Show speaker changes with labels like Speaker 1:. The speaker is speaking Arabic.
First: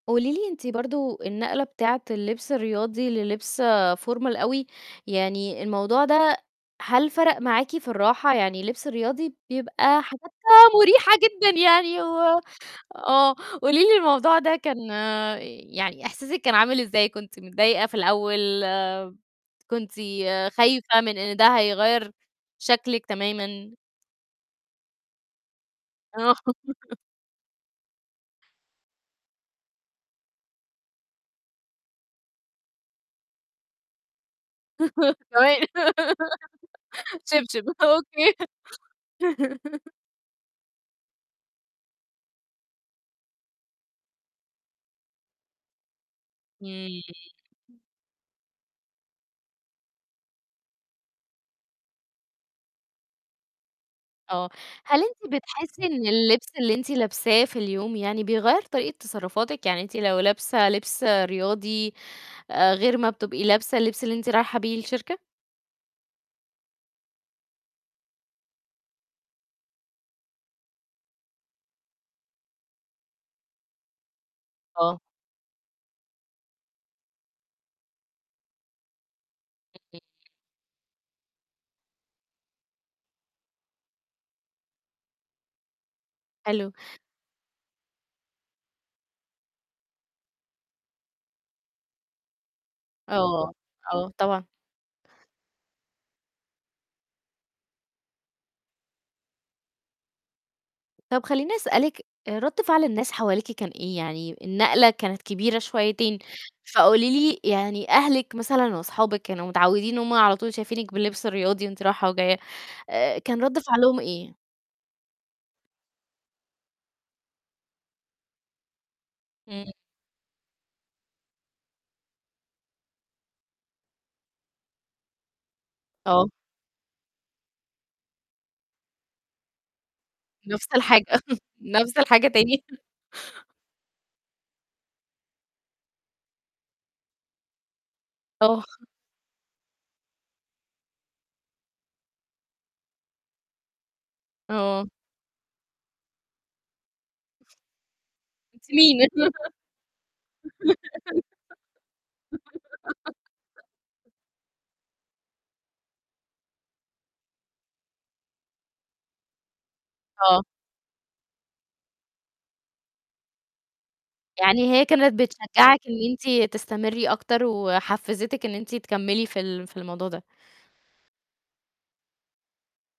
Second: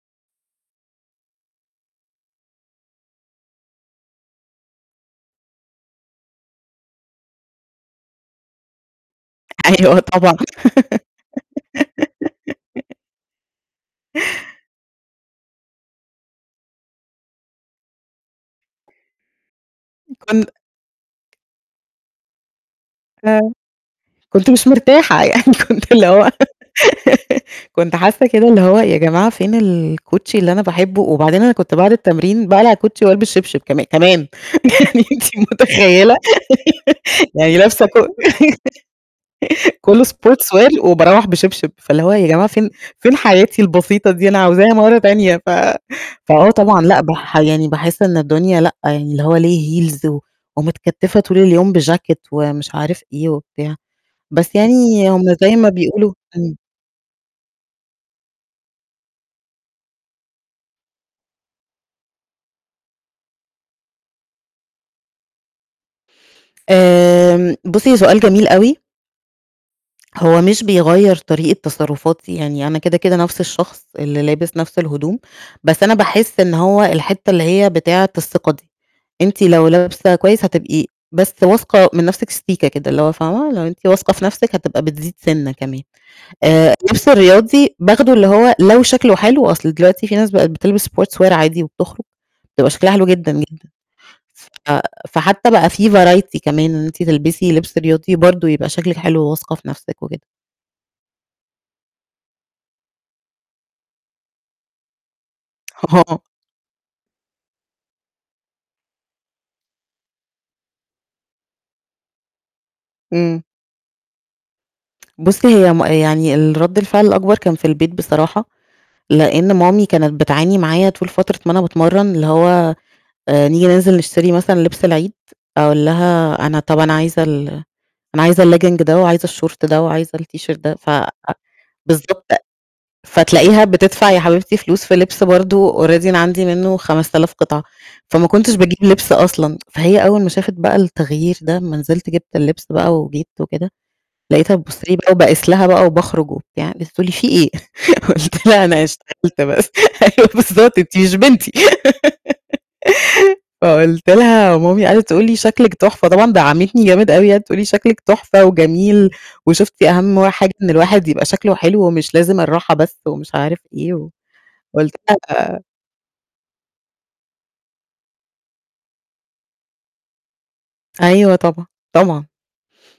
Speaker 1: قولي لي أنتِ برضه النقلة بتاعة اللبس الرياضي للبس formal أوي، يعني الموضوع ده هل فرَق معاكِ في الراحة؟ يعني اللبس الرياضي
Speaker 2: أيوه
Speaker 1: بيبقى
Speaker 2: طبعًا.
Speaker 1: حاجاتها مريحة جدًا يعني و آه قولي لي الموضوع ده كان يعني إحساسِك كان عامل إزاي؟ كنتِ متضايقة في الأول؟ كنتِ
Speaker 2: كن
Speaker 1: خايفة من إن ده هيغيّر شكلِك
Speaker 2: آه،
Speaker 1: تمامًا؟
Speaker 2: كنت مش مرتاحة يعني، كنت اللي هو
Speaker 1: آه.
Speaker 2: كنت حاسة كده اللي هو يا جماعة فين الكوتشي اللي أنا باحبه؟ وبعدين أنا كنت بعد التمرين، باقلع الكوتشي والبس شبشب كما كمان، أنتِ
Speaker 1: كمان،
Speaker 2: متخيلة؟ يعني
Speaker 1: شبشب،
Speaker 2: لابسة كو
Speaker 1: أوكي
Speaker 2: كُلّه sportswear وباروّح بشبشب، فاللي هو يا جماعة فين فين حياتي البسيطة دي؟ أنا عاوزاها مرة تانية، ف فأه طبعًا لأ
Speaker 1: امم.
Speaker 2: باح يعني باحس إن الدنيا لأ، يعني اللي هو ليه heels و ومتكتفة طول اليوم بجاكيت ومش عارف إيه وبتاع،
Speaker 1: آه،
Speaker 2: بس
Speaker 1: هل
Speaker 2: يعني هم
Speaker 1: أنتِ
Speaker 2: زي ما
Speaker 1: بتحسي إن
Speaker 2: بيقولوا
Speaker 1: اللبس
Speaker 2: امم.
Speaker 1: اللي أنتِ لابساه في اليوم يعني بيغير طريقة تصرفاتِك؟ يعني أنتِ لو لابسة لبس رياضي، آآ، غير ما بتبقي لابسة اللبس اللي أنتِ رايحة بيه الشركة؟
Speaker 2: آمم، بُصّي، هو سؤال جميل أوي. هو مش بيغيّر طريقة تصرفاتي، يعني أنا كده، كده نفس الشخص اللي لابس نفس
Speaker 1: آه.
Speaker 2: الهدوم، بس أنا باحس إن هو الحتة اللي هي بتاعة الثقة دي، أنتِ لو لابسة كويس هتبقي بس واثقة من نفسِك سيكا كده، اللي هو فاهمة، لو أنتِ واثقة في نفسِك هتبقى بتزيد سِنّة كمان.
Speaker 1: حلو.
Speaker 2: آآ، اللبس الرياضي باخده اللي هو لو شكله حلو، أصل دلوقتي في ناس بقت بتلبس sportswear عادي وبتخرج، بتبقى شكلها حلو جدًا،
Speaker 1: آه،
Speaker 2: جدًا.
Speaker 1: أه، طبعًا.
Speaker 2: ف فحتى بقى في variety كمان إن أنتِ تلبسي لبس رياضي برضه يبقى شكلِك حلو، وواثقة في نفسِك وكده.
Speaker 1: طَب خليني أسألِك، آآ، رد فعل الناس حواليكِ كان إيه؟ يعني النقلة كانت كبيرة شويتين،
Speaker 2: [unintelligible]
Speaker 1: فقولي لي يعني أهلِك مثلًا، وأصحابِك كانوا متعودين إن هم على طول شايفينِك باللبس الرياضي، وأنتِ راحة وجاية، آآ،
Speaker 2: امم.
Speaker 1: كان رد فعلهم إيه؟
Speaker 2: بُصّي، هي م يعني الرد الفعل الأكبر كان في البيت بصراحة، لإن
Speaker 1: امم.
Speaker 2: مامي كانت بتعاني معايا طول فترة ما أنا باتمرّن، اللي هو آآ نيجي ننزل نشتري مثلًا لبس العيد، أقول
Speaker 1: آه.
Speaker 2: لها أنا طَب أنا عايزة ال أنا عايزة الlegging ده وعايزة الشورت ده وعايزة الt shirt
Speaker 1: نفس
Speaker 2: ده، ف
Speaker 1: الحاجة، نفس
Speaker 2: بالضبط،
Speaker 1: الحاجة تاني.
Speaker 2: فتلاقيها بتدفع يا حبيبتي فلوس في لبس برضه already أنا عندي منه خمس آلاف قطعة، فما كنتش
Speaker 1: آه.
Speaker 2: باجيب لبس أصلًا، فهي أول ما شافت بقى التغيير ده، أمّا نزلت جبت اللبس بقى وجيت وكده، لقيتها بتبُصّ
Speaker 1: آه.
Speaker 2: لي بقى وباقيس لها بقى وباخرج وبتاع، لقيتها بتقول لي: "في إيه؟" قلت
Speaker 1: أنتِ
Speaker 2: لها: "أنا
Speaker 1: مين؟
Speaker 2: اشتغلت بس." أيوة بالضبط أنتِ مش بنتي. فقلت لها ومامي قعدت تقول لي: "شكلِك تحفة"، طبعًا دعمتني جامد أوي، قعدت تقول لي: "شكلِك تحفة وجميل، وشفتِ أهم
Speaker 1: آه.
Speaker 2: حاجة إن الواحد يبقى شكله حلو ومش لازم الراحة بس."، ومش عارف إيه و
Speaker 1: يعني هي
Speaker 2: قلت
Speaker 1: كانت
Speaker 2: لها
Speaker 1: بتشجّعِك إن أنتِ تستمري أكتر وحفّزتِك إن أنتِ تكمّلي في ال في الموضوع ده.
Speaker 2: أيوه طبعًا، طبعًا.